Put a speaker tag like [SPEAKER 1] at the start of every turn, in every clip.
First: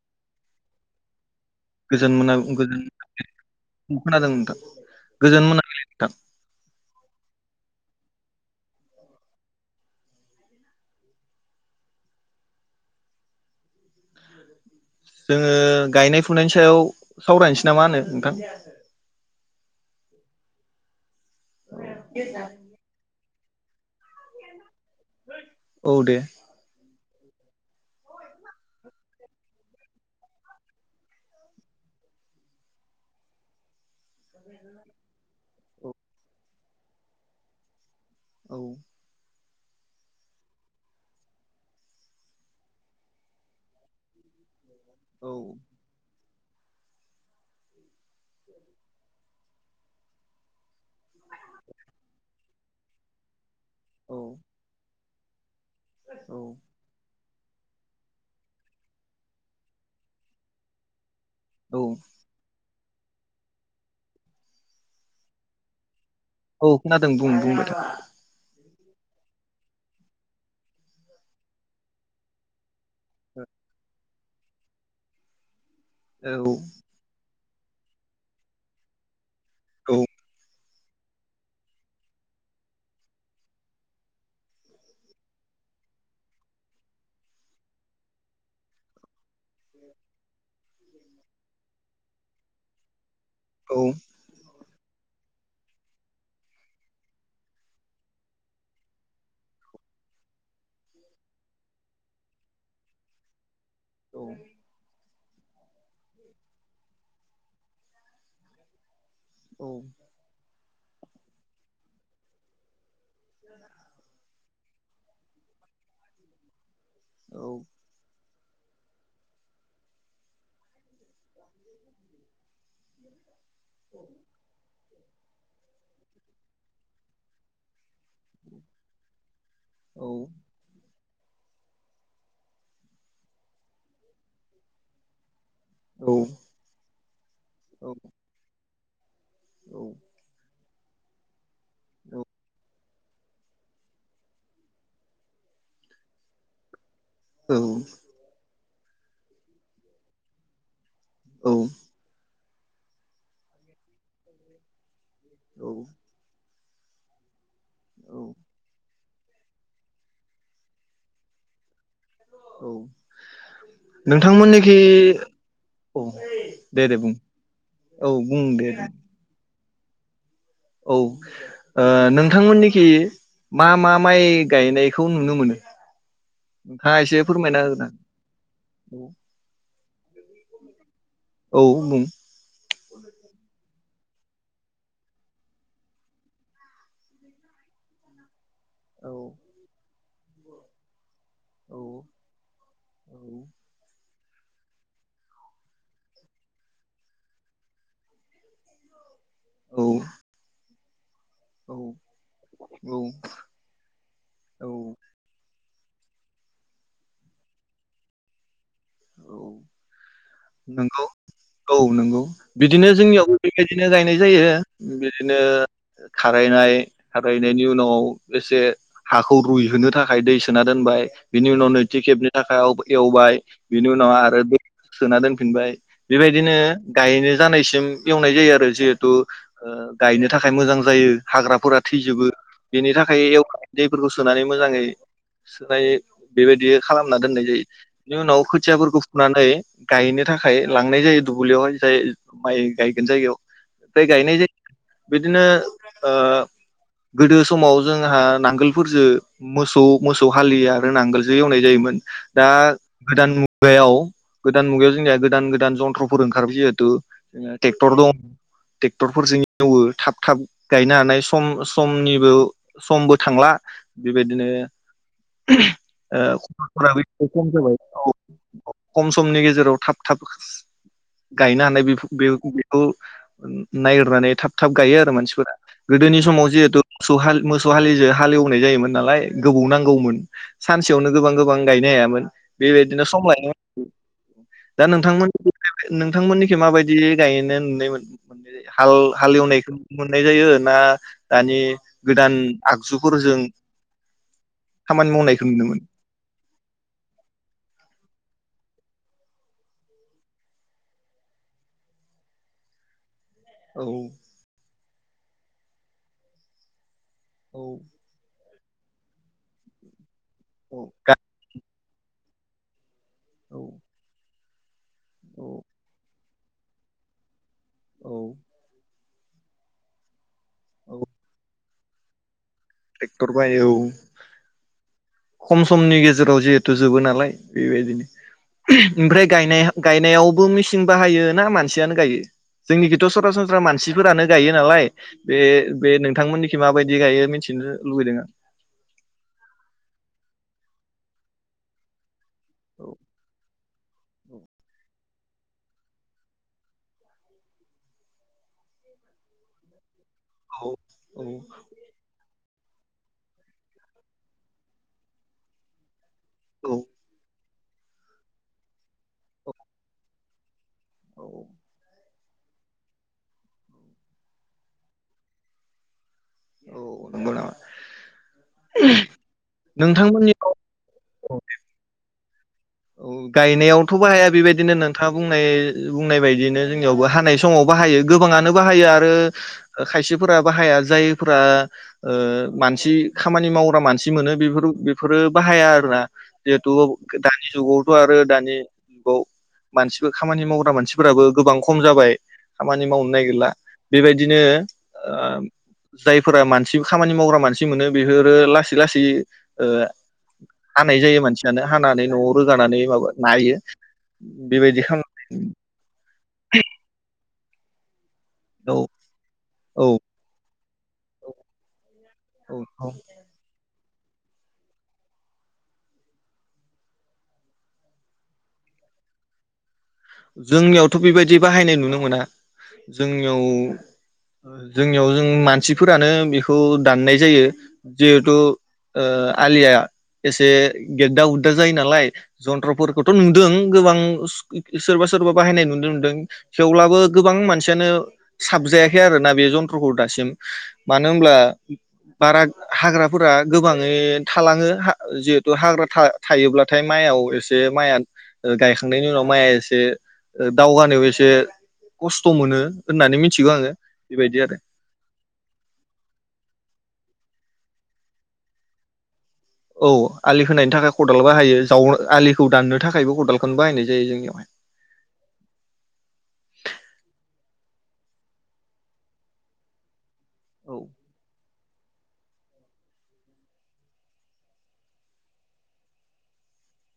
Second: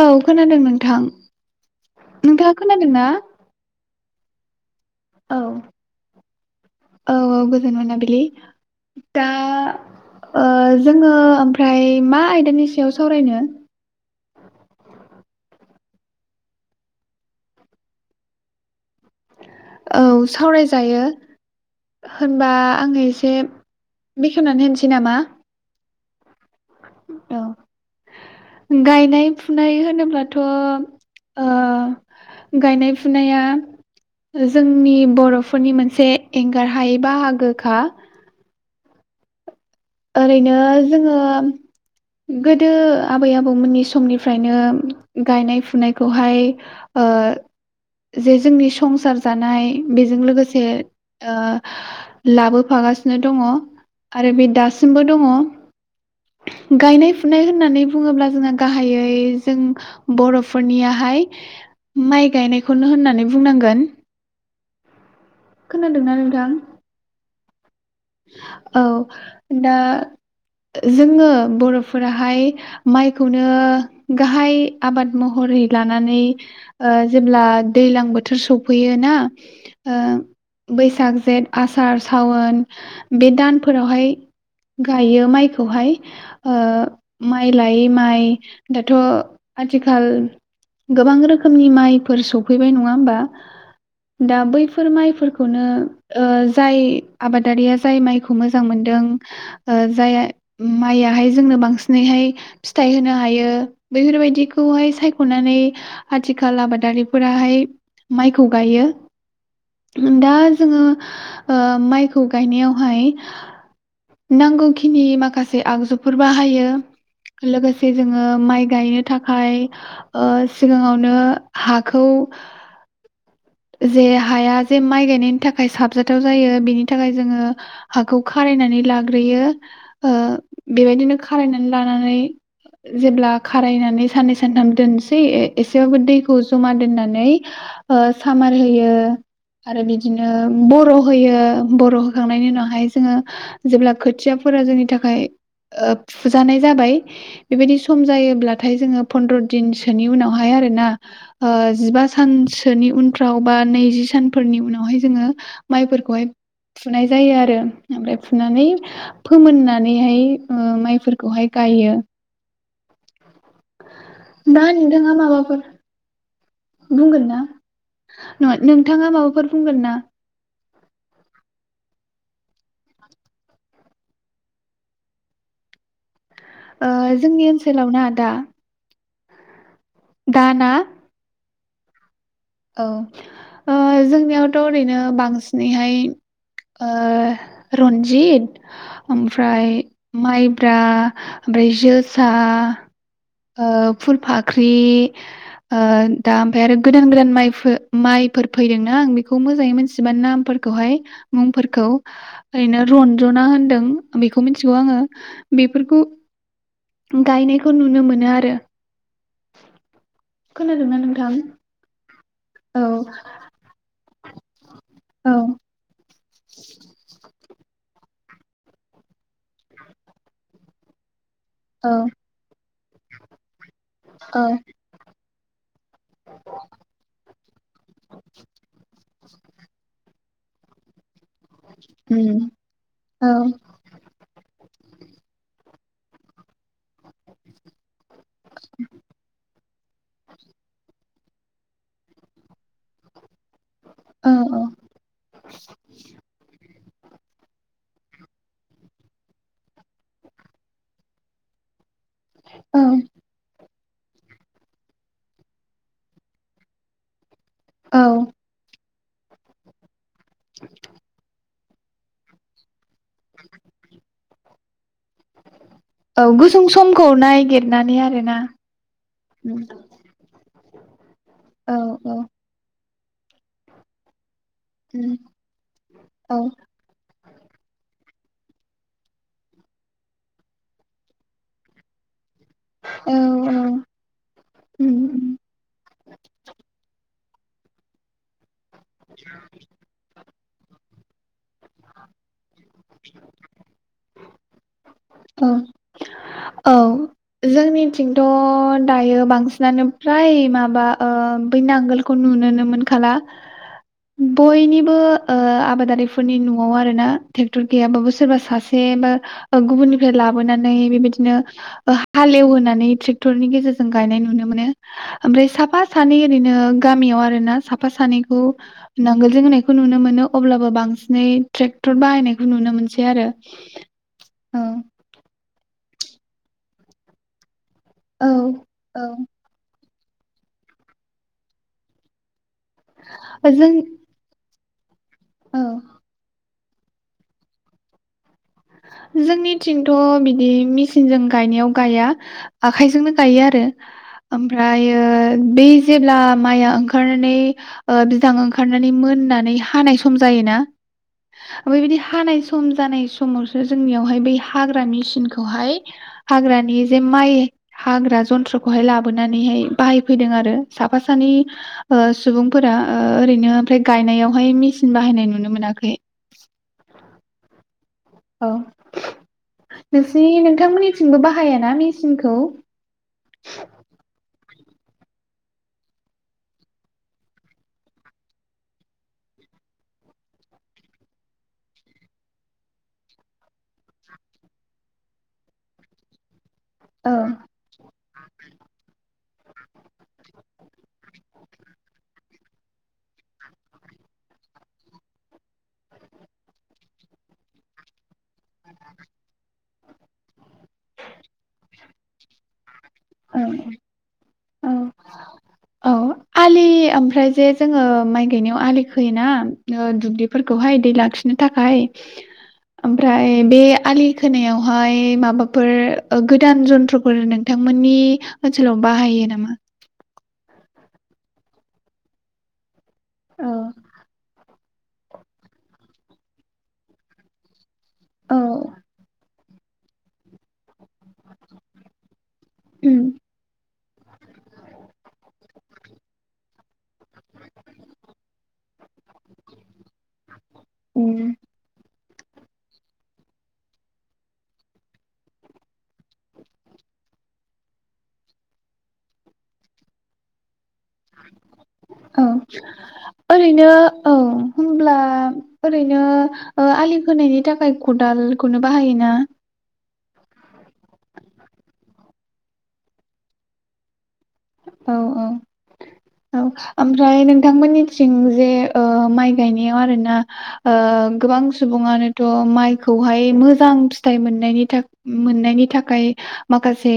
[SPEAKER 1] औ खोनादों नोंथां,
[SPEAKER 2] गोजोन मोना
[SPEAKER 1] नोंथाङा
[SPEAKER 2] गोजोन
[SPEAKER 1] खोनादों ना?
[SPEAKER 2] खोनादों नोंथां।
[SPEAKER 1] औ,
[SPEAKER 2] गोजोन मोनाबिलि नोंथां
[SPEAKER 1] औ-औ गोजोन मोनाबिलि, दा ओ जोङो ओमफ्राय मा आयदानि सायाव सावरायनो?
[SPEAKER 2] जोङो गायनाय फुनायनि सायाव सावरायनोसै नामा होनो नोंथां?
[SPEAKER 1] औ! सावरायजायो। होनबा आङो एसे बेखेवनानै होनसै नामा?
[SPEAKER 2] औ दे।
[SPEAKER 1] औ गायनाय-फुनाय होनोब्लाथ' ओ! गायनाय फुनाया जोंनि बर'फो फोरनि
[SPEAKER 2] औ
[SPEAKER 1] मोनसे एंगार हायै बाहागोखा,
[SPEAKER 2] औ
[SPEAKER 1] ओरैनो जोङो गोदो आबै-आबौमोननि समनिफ्रायनो
[SPEAKER 2] औ
[SPEAKER 1] गायनाय-फुनायखौहाय ओ जे जोंनि संसार जानाय बेजों लोगोसे ओ लाबोफागासिनो दङ आरो बे दास- मबो
[SPEAKER 2] औ
[SPEAKER 1] दङ गायनाय-फु -फुनाय होननानै बुङोब्ला जोंहा गाहायै जों बर'फोरनियाहाय
[SPEAKER 2] औ
[SPEAKER 1] माइ गायनाय खौनो होननानै बुंनांगोन। खोनादो
[SPEAKER 2] औ खोनादों बुं बुंदो। जोंहा
[SPEAKER 1] औ दा जोङो बर'फोराहाय माइखौनो गाहाय आबाद महरै लानानै
[SPEAKER 2] औ
[SPEAKER 1] ओ जेब्ला दैलां बोथोर सफैयो ना?
[SPEAKER 2] औ
[SPEAKER 1] ओं। बैसाग जेठ आसार सावोन। बे दानफोरावहाय गायो माइखौहाय ओ माइ लायै माइ दाथ आथिखाल गोबां रोखोमनि माइफोर सौफैबाय नङा होमबा? दा बैफो फोर माइफोरखौनो ओ जाय आबाद दारिया जाय माइखौ मोजां मोनदों ओ जाय माइयाहाय जोंनो बांसिनैहाय फिथाइ होनो हायो बैफोरबायदिखौहाय सायख खनानै आथिखाल आबादारिफोराहाय माइखौ गायो।
[SPEAKER 2] औ
[SPEAKER 1] उम दा जो जोङो ओ माइख खौ गायनायावहाय
[SPEAKER 2] [unintelligible]
[SPEAKER 1] नांगौखिनि माखासे आगजुफोर बाहायो। लोगोसे जोङो। माइ गायनो थाखाय ओ सिगाङावनो हाखौ जे हाया जे माइ गायनायनि थाखाय साबजाथाव जायो बिनिन थाखाय जोङो हाखौ खारायनानै लाग्रोयो। ओ बेबायदिनो खो खारायनानै लानानै जेब्ला खारायनानै साननै सानथाम दोनसैए एसेबाबो दैखौ जमा दोननानै नै ओ सामार होयो। ओ। आरो बिदिनो बर' होयो। बर' होखांनायनि उनावहायज जोङो जेब्ला खोथियाफोरा जोंनि थाखाय ओ फुजानाय जाबाय बेबायदि सम जायोब्ला नाथाय जोङो फन्द्र दिनसोनि उनावहाय आरोना ओ जिबा सान सोनि उनफ्राव बा नैजि सानफोरनि उनावहाय जोङो माइफोरखौहाय फुनाय जायो आरो ओमफ्राय फुनानै फोमोननानैहाय ओ माइफोरखौहाय गायो
[SPEAKER 2] औ
[SPEAKER 1] दा नोंथाङा माबाफोर
[SPEAKER 2] औ दे दे बुं
[SPEAKER 1] बुंगोन ना
[SPEAKER 2] औ बुं
[SPEAKER 1] नङा
[SPEAKER 2] दे
[SPEAKER 1] नोंथाङा माबाफोर बुंगोन ना
[SPEAKER 2] औ ओ नोंथांमोननिखि मा मा माइ गायनायखौ नुनो मोनो
[SPEAKER 1] ओ
[SPEAKER 2] नोंथाङा एसे
[SPEAKER 1] जोंनि
[SPEAKER 2] फोरमायना होगोन आं?
[SPEAKER 1] ओनसोलाव ना दा दाना
[SPEAKER 2] औ बुं
[SPEAKER 1] औ ओ जोंनियावथ' ओरैनो बांसिनैहाय ओ रन्जित
[SPEAKER 2] औ
[SPEAKER 1] ओमफ्राय माइब्रा ओमफ्राय
[SPEAKER 2] औ
[SPEAKER 1] जोसा ओ फुलफाख फाख्रि ओ दा ओमफ्राय आरो गोदान गोदान माइ माइफोर फैदोंना आं बे खौ मोजाङै मोनथिजोबा नामफोरखौ खौहाय मुंफोरखौ
[SPEAKER 2] औ
[SPEAKER 1] ओरैनो
[SPEAKER 2] औ
[SPEAKER 1] रनजना होन्दों बेखौ
[SPEAKER 2] औ
[SPEAKER 1] मिथिगौ आङो बेफोरखौ गायनायखौ नुनो मोनो आरो
[SPEAKER 2] औ
[SPEAKER 1] खोनादोंना
[SPEAKER 2] नंगौ
[SPEAKER 1] नोंथां
[SPEAKER 2] औ नंगौ
[SPEAKER 1] औ
[SPEAKER 2] बिदिनो जोंनियावबो बेबायदिनो गाय नाय जायो
[SPEAKER 1] औ
[SPEAKER 2] बिदिनो खारायनाय खाराय रायनायनि उनाव एसे हाखौ रुइहोनो थाखाय दै सोना दोनबाय बिनि उनाव
[SPEAKER 1] औ
[SPEAKER 2] नैथि खेबनि थाखाय एवबाय बेनि उनाव
[SPEAKER 1] औ
[SPEAKER 2] आरो दैखौ सोना दोन फिनबाय बेबायदिनो गायनो जानायसिम एवनाय जायो आरो जिहेथु ओ गायनो थाखाय मोजां जायो। हाग्राफोरा थैजोबो
[SPEAKER 1] उम
[SPEAKER 2] बेनि थाखाय
[SPEAKER 1] औ
[SPEAKER 2] एव दैफोरखौ सोनानै मोजाङै दायो बेबायदि खालामना दोननाय जायो। बेनि उनाव खोथियाफोरखौ फुनानै गायनो थाखाय लांनाय जायो दुब्लियावहाय जाय माइ गायगोन जायगायाव। ओमफाय
[SPEAKER 1] औ
[SPEAKER 2] गायनाय जायो। बिदिनो ओ गोदो समाव जोंहा नांगोलफोरजो मोसौ मोसौ हालियो आरो नांगोलजो एवनाय जायोमोन। दा
[SPEAKER 1] औ
[SPEAKER 2] मुगायाव गोदान मुगायाव जोंनिया गोदान गोदान जन्थ्रफोर ओंखारबाय जिहेथु जोङो टेक्टर दं
[SPEAKER 1] औ
[SPEAKER 2] ट्रेक्टरफोरजों एवो थाब थाब गायनो हानाय सम स समनिबो समबो थांला बेदिनो
[SPEAKER 1] औ गुसुं समखौ
[SPEAKER 2] एसे खम जाबाय
[SPEAKER 1] नायगिरना
[SPEAKER 2] औ खम समनि गेजेराव थाब थाब गायनो
[SPEAKER 1] औ
[SPEAKER 2] हानाय [unintelligible]
[SPEAKER 1] औ
[SPEAKER 2] बेखौ नागिरनानै थाब थाब गायो आरो
[SPEAKER 1] उम
[SPEAKER 2] मानसिफोरा। गोदोनि
[SPEAKER 1] औ
[SPEAKER 2] समाव जिहेथु मोसौ मोसौ हालिजों हालएवनाय जायोमोन नालाय गोबाव नांगौमोन सानसेयावनो गोबां गोबां गायनो हायामोन। बेबायदिनो
[SPEAKER 1] औ
[SPEAKER 2] [unintelligible] दा
[SPEAKER 1] उम
[SPEAKER 2] नोंथांमोन [unintelligible] नोंथांमोननिखै माबायदि? गायनाय नुनाय मोन मोननाय जायो? हाल-हालएवनायखौ मोननाय जायो ना दानि गोदान आगजुफोरजों खामानि मावनायखौ
[SPEAKER 1] औ
[SPEAKER 2] नुनोमोनो।
[SPEAKER 1] औ जोंनिथिंथ' दायो बांसिनानो फ्राय माबा ओ बै नांगोलखौ नुनोनो मोनखाला
[SPEAKER 2] औ
[SPEAKER 1] बयनि बो ओ आबादारिफोरनि न'आव आरोना टेक्टर गैयाबाबो सोरबा सासे एबा गुबुननि फ्राय लाबोनानै
[SPEAKER 2] औ
[SPEAKER 1] बेबायदि हालेवहोनानै ट्रेक्टरनि
[SPEAKER 2] औ
[SPEAKER 1] गेजेरजों गायनाय नुनो मो [inaudible] ओमफ्राय
[SPEAKER 2] औ
[SPEAKER 1] साफा सानै बिदिनो गामियाव आरो ना साफा
[SPEAKER 2] औ
[SPEAKER 1] सानैखौ नांगोलजों होनायखौ नुनो मोनो। अब्लाबो
[SPEAKER 2] औ
[SPEAKER 1] बांसिनै ट्रेक्टर बाहायनाय नुनो मोनसै आरो
[SPEAKER 2] ट्रेक्टर बायो औ
[SPEAKER 1] औ
[SPEAKER 2] खम समनि गेजेराव जिहेथु जोबो नालाय बेबायदिनो
[SPEAKER 1] औ
[SPEAKER 2] ओमफ्राय गायनाय गायनायावबो मेचिन बाहायो ना मानसियानो गायो? जोंनिखौथ'
[SPEAKER 1] औ
[SPEAKER 2] सरासनस्रा
[SPEAKER 1] जों
[SPEAKER 2] मानसिफोरानो गायो नालाय। बे
[SPEAKER 1] औ
[SPEAKER 2] बे नोंथांमोननिखि माबायदि गायो मिथिनो लुबैदों आं।
[SPEAKER 1] जोंनिथिंथ' बिदि मेचिनजों गायनायाव गाया।
[SPEAKER 2] औ
[SPEAKER 1] आखाइजोंनो गायो आरो। ओमफ्रायो बै जेब्ला माइआ ओंखारनानै बिदां ओंखारनानै मोननानै हानाय समाव सम जायोना
[SPEAKER 2] औ
[SPEAKER 1] फ्राय बिदि हानाय समजानाय समसो जोंनियावहाय बै हाग्रा मेचनखौहाय
[SPEAKER 2] औ
[SPEAKER 1] हाग्रानि जे माइ हाग्रा जन्थ्रखौहाय लाबोनानैहाय बाहायफैदों आरो। साफा
[SPEAKER 2] औ
[SPEAKER 1] सानै ओ सुबुंफोरा ओरैनो ओमफ्राय गायनायावहाय मेसिन बाहायनाय नुनो मोनाखै।
[SPEAKER 2] औ नंगौ नामा?
[SPEAKER 1] औ नोंसि
[SPEAKER 2] नोंथांमोननि
[SPEAKER 1] नोंथांमोननि थिं
[SPEAKER 2] औ
[SPEAKER 1] बाहाया ना मि सिनखौ
[SPEAKER 2] गायनायावथ' बाहाया बेबायदिनो नोंथाङा बुंनाय बुंनाय बायदिनो जोंनियावबो हानाय समाव बाहायो। गोबाङानो बाहायो आरो खायसेफोरा बाहाया जायफ्रा मानसि खामानि मावग्रा मानसि मोनो बेफोर बेफोरो बाहाया आरो ना। जेथु
[SPEAKER 1] औ
[SPEAKER 2] दानि जुगाव आरो दानि जुगाव मानसिफोर खामानि मावग्रा मानसिफोराबो गोबां खम जाबाय खामानि मावनो नागिरला बेबायदिनो जायफोरा मानसि खामानि मावग्रा मानसि मोनो बे बेफोरो लासै लासै ओ हानाय जायो मानसियानो हानानै न'आव रो जानानै
[SPEAKER 1] औ
[SPEAKER 2] नायो।
[SPEAKER 1] औ
[SPEAKER 2] बेबायदि खाम
[SPEAKER 1] औ आलि ओमफ्राय जे जोङो माइ गायनायाव
[SPEAKER 2] खालामनायाव
[SPEAKER 1] आलि खोयोना
[SPEAKER 2] औ
[SPEAKER 1] दुब्लिफोरखौहाय दै लाखिनो थाखाय
[SPEAKER 2] औ औ
[SPEAKER 1] ओमफ्राय बे आलि खोनायावहाय माबाफोर गोदान जन्थ्रफोर नोंथांमोननि ओनसोलाव बाहायो नामा?
[SPEAKER 2] जोंनियावथ' बेबायदि बाहायनाय नुनो मोना जोंनियाव
[SPEAKER 1] औ
[SPEAKER 2] जोंनियाव जों मानसिफोरानो बेखौ दाननाय जायो। जिहेतु ओ आलिया एसे गेददा गुददा जायो नालाय
[SPEAKER 1] उम
[SPEAKER 2] जन्थ्रफोरखौथ' नुदों गोबां सोरबा सोरबा बाहायनाय नुनो मोनदों थेवब्लाबो गोबां मानसियानो साबजायाखै आरोना बे जन्थ्रखौ दासिम मानो
[SPEAKER 1] उम
[SPEAKER 2] होनोमब्ला बारा हाग्राफोरा गोबाङै थालाङो जिहेथु हाग्रा थायोब्लाथाय माइआव एसे माइया गायखांनायनि उनाव माइआ से ओ
[SPEAKER 1] औ
[SPEAKER 2] होननानै मिथिगौ
[SPEAKER 1] ओरैनो
[SPEAKER 2] आङो
[SPEAKER 1] औ
[SPEAKER 2] बेबायदि आरो
[SPEAKER 1] होम्ब्ला ओरैनो आलि खोनायनि बेनि थाखाय खदालखौनो बाहायोना
[SPEAKER 2] औ आलि होनायनि थाखाय खदाल बाहायो जावनो आलिखौ दाननो थाखायबो खदालखौनो बाहायनाय जायो जोंनियाव
[SPEAKER 1] औ औ औ आमफ्राय बिथांमोननिथिं जे ओ माइ गायनायाव आरोना आ
[SPEAKER 2] औ
[SPEAKER 1] गोबां सुबङनोथ' माइखौहाय मोजां फिथाइ मोननायनि थाखाय मोननायनि थाखाय माखासे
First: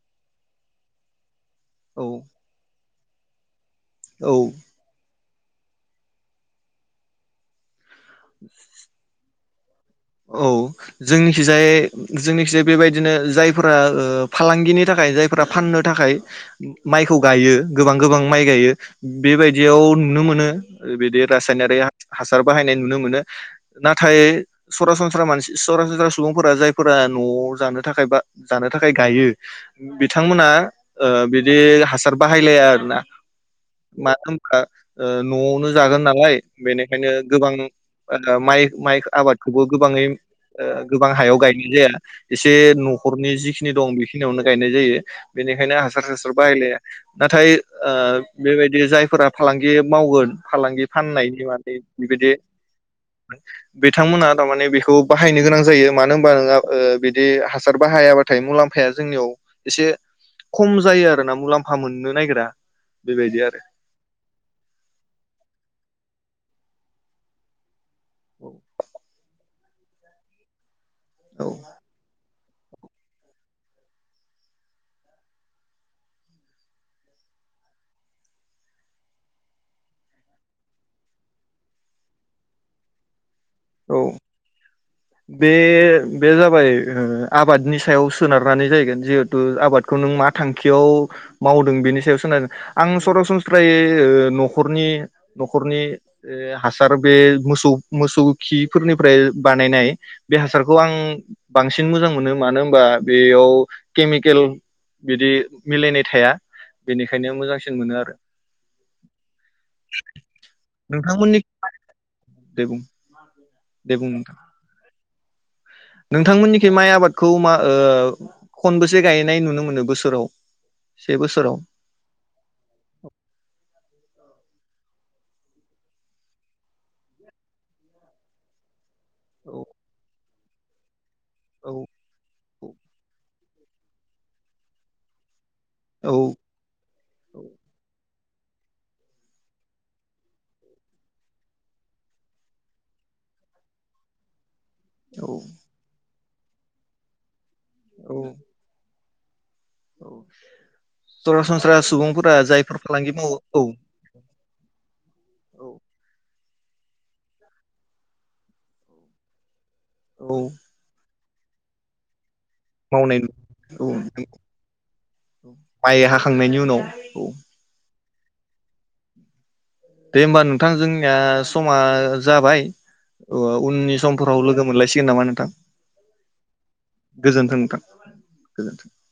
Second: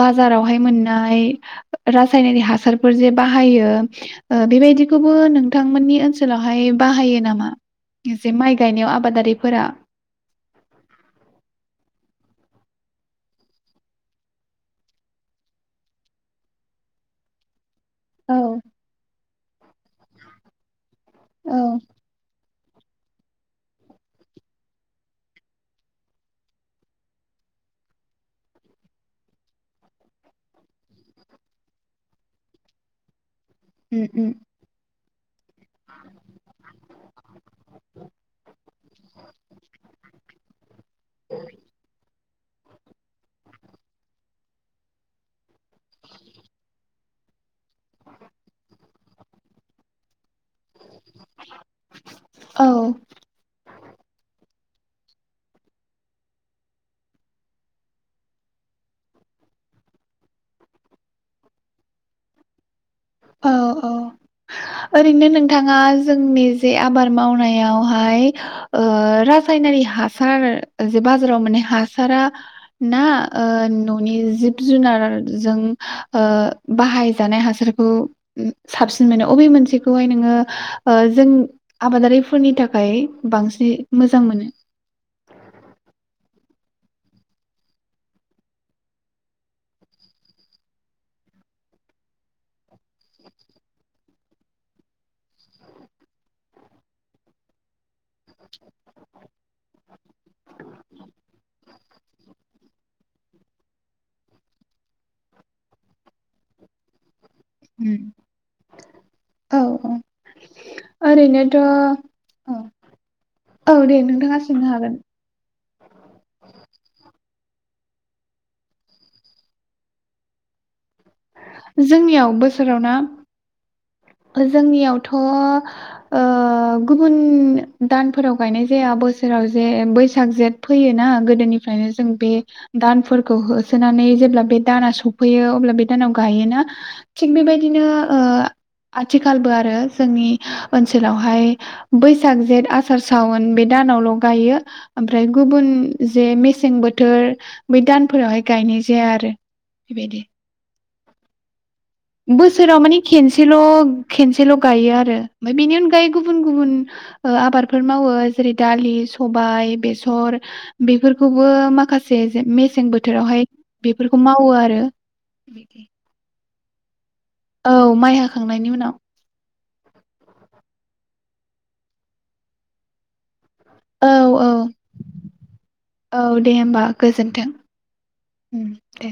[SPEAKER 1] बाजारावहाय मोननाय
[SPEAKER 2] औ
[SPEAKER 1] रासायनिारि हा जे बाहायो।
[SPEAKER 2] औ
[SPEAKER 1] ओ बेबायदिखौबो नों थांमोननि ओनसोलावहाय बाहायो नामा? एसे माइ गायनायाव आबादारि फोरा
[SPEAKER 2] औ जोंनिखिजाय जोंनिखिजाय बेबायदिनो जायफोरा ओ फालांगिनि थाखाय जायफोरा फाननो थाखाय माइखौ गायो गोबां गोबां
[SPEAKER 1] औ
[SPEAKER 2] माइ गायो। बेबायदियाव नुनो मोनो बिदि
[SPEAKER 1] औ
[SPEAKER 2] रासायनारि हा-हासार बाहायनाय नुनो मोनो नाथाय सरासनस्रा मानसि सरासनस्रा सुबुंफोरा जायफोरा न'आव जानो थाखाय बा जानो थाखाय गायो बिथांमोना ओ बिदि हासार बाहायलाया आरोना।
[SPEAKER 1] उम
[SPEAKER 2] [unintelligible] ओ
[SPEAKER 1] उम
[SPEAKER 2] न'आवनो जागोन नालाय बेनिखायनो गोबां ओ माइ माइ आबाद बो गोबाङै ओ गोबां हायाव गायनाय जाया। एसे न'खरनि जिखिनि दं बेखिनियावनो गायनाय जायो बेनिखायनो हासार सासार बाहायलाया नाथाय ओ बेबायदि जायफोरा फालांगि मावगोन फालांगि फाननायनि माने बिदि
[SPEAKER 1] औ
[SPEAKER 2] बिथांमोना थारमाने बेखौ बाहायनो गोनां जायो मानो होनबा नोङा ओ बिदि हासार बाहायाबाथाय मुलाम्फाया जोंनियाव एसे खम जायो आरोना मुलाम्फा मोननो नागिरा बेबायदि
[SPEAKER 1] औ
[SPEAKER 2] आरो
[SPEAKER 1] औ ओरैनो नोंथाङा जोंनि जे आबाद मावनायाव फाय ओ [unintelligible] रासायनारि हासार ओ जे बाजाराव
[SPEAKER 2] औ
[SPEAKER 1] मोननाय हासारा ना ओ न'नि जिब जुनार जों ओ बाहायजानाय हासार खौ साबसिन मोनो अबे मोनसेखौहाय नोङो ओ जों आबादारिफोरनि थाखाय
[SPEAKER 2] औ
[SPEAKER 1] बांसिनै मोजां मोनो?
[SPEAKER 2] बे बे जाबाय ओ आबादनि सायाव सोनारनानै जाहैगोन जिहेथु आबादखौ नों मा थांखियाव मावदों बेनि सायाव सोनारो आं सरासनस्रायै ओ न'खरनि न'खरनि ओ हासार बे मोसौ मोसौ खिफोरनिफ्राय बानायनाय बे हासारखौ आं बांसिन मोजां मोनो मानो होनबा बेयाव केमिकेल बिदि मिलायनाय थाया बेनिख
[SPEAKER 1] उम औ औ
[SPEAKER 2] नोंथांमोननि
[SPEAKER 1] ओरैनोथ' औ
[SPEAKER 2] दे बुं
[SPEAKER 1] औ दे नोंथाङा सोंनो हागोन।
[SPEAKER 2] नोंथांमोननिखै माइ आबादखौ मा ओ खनबसे गायनाय नुनो मोनो बोसोराव से बोसोराव
[SPEAKER 1] जोंनियाव बोसोराव ना ओ जोंनियावथ' ओ गुबुन दानफोराव गायनाय जाया बोस सोराव
[SPEAKER 2] औ
[SPEAKER 1] जे बैसाग जेठ फैयोना आं
[SPEAKER 2] औ
[SPEAKER 1] गोदोनिफ्रायनो जों बे दानफोरखौ हो सोनानै जेब्ला बे दाना सौफैयो अब्ला बे दानाव
[SPEAKER 2] औ
[SPEAKER 1] गायोना थिक बेबायदिनो ओ आथिखालबो आरो जोंनि ओनसोलावहाय बैसाग जेठ आसार सावन बे दानावल' गायो। ओमफ्राय
[SPEAKER 2] औ
[SPEAKER 1] गुबुन जे मेसें बोथोर बै
[SPEAKER 2] औ
[SPEAKER 1] दानफोरावहाय गायनाय जाया आरो बेदि
[SPEAKER 2] सरासन
[SPEAKER 1] बोसोराव माने खेनसेल' खेनसेल' गायो आरो ओमफ्राय बेनि अनगायै गुबु गुबुन गुबुन आबादफोर मावो जेरै दालि सबाय बेसर
[SPEAKER 2] औ
[SPEAKER 1] बेफोर खौबो माखासे मेसें
[SPEAKER 2] मावनाय
[SPEAKER 1] बोथोरावहाय
[SPEAKER 2] औ
[SPEAKER 1] बेफोरखौ मावो आरो
[SPEAKER 2] नाव औ
[SPEAKER 1] औ माइ हाखांनायनि उनाव
[SPEAKER 2] दे होमबा नोंथां जोंनिया समा जाबाय ओ उननि
[SPEAKER 1] औ
[SPEAKER 2] समफोराव
[SPEAKER 1] औ
[SPEAKER 2] लोगो मोनलायसिगोन नामा नोंथां
[SPEAKER 1] औ दे होमबा
[SPEAKER 2] गोजोन्थों नोंथां
[SPEAKER 1] उम
[SPEAKER 2] गोजोनथों।
[SPEAKER 1] दे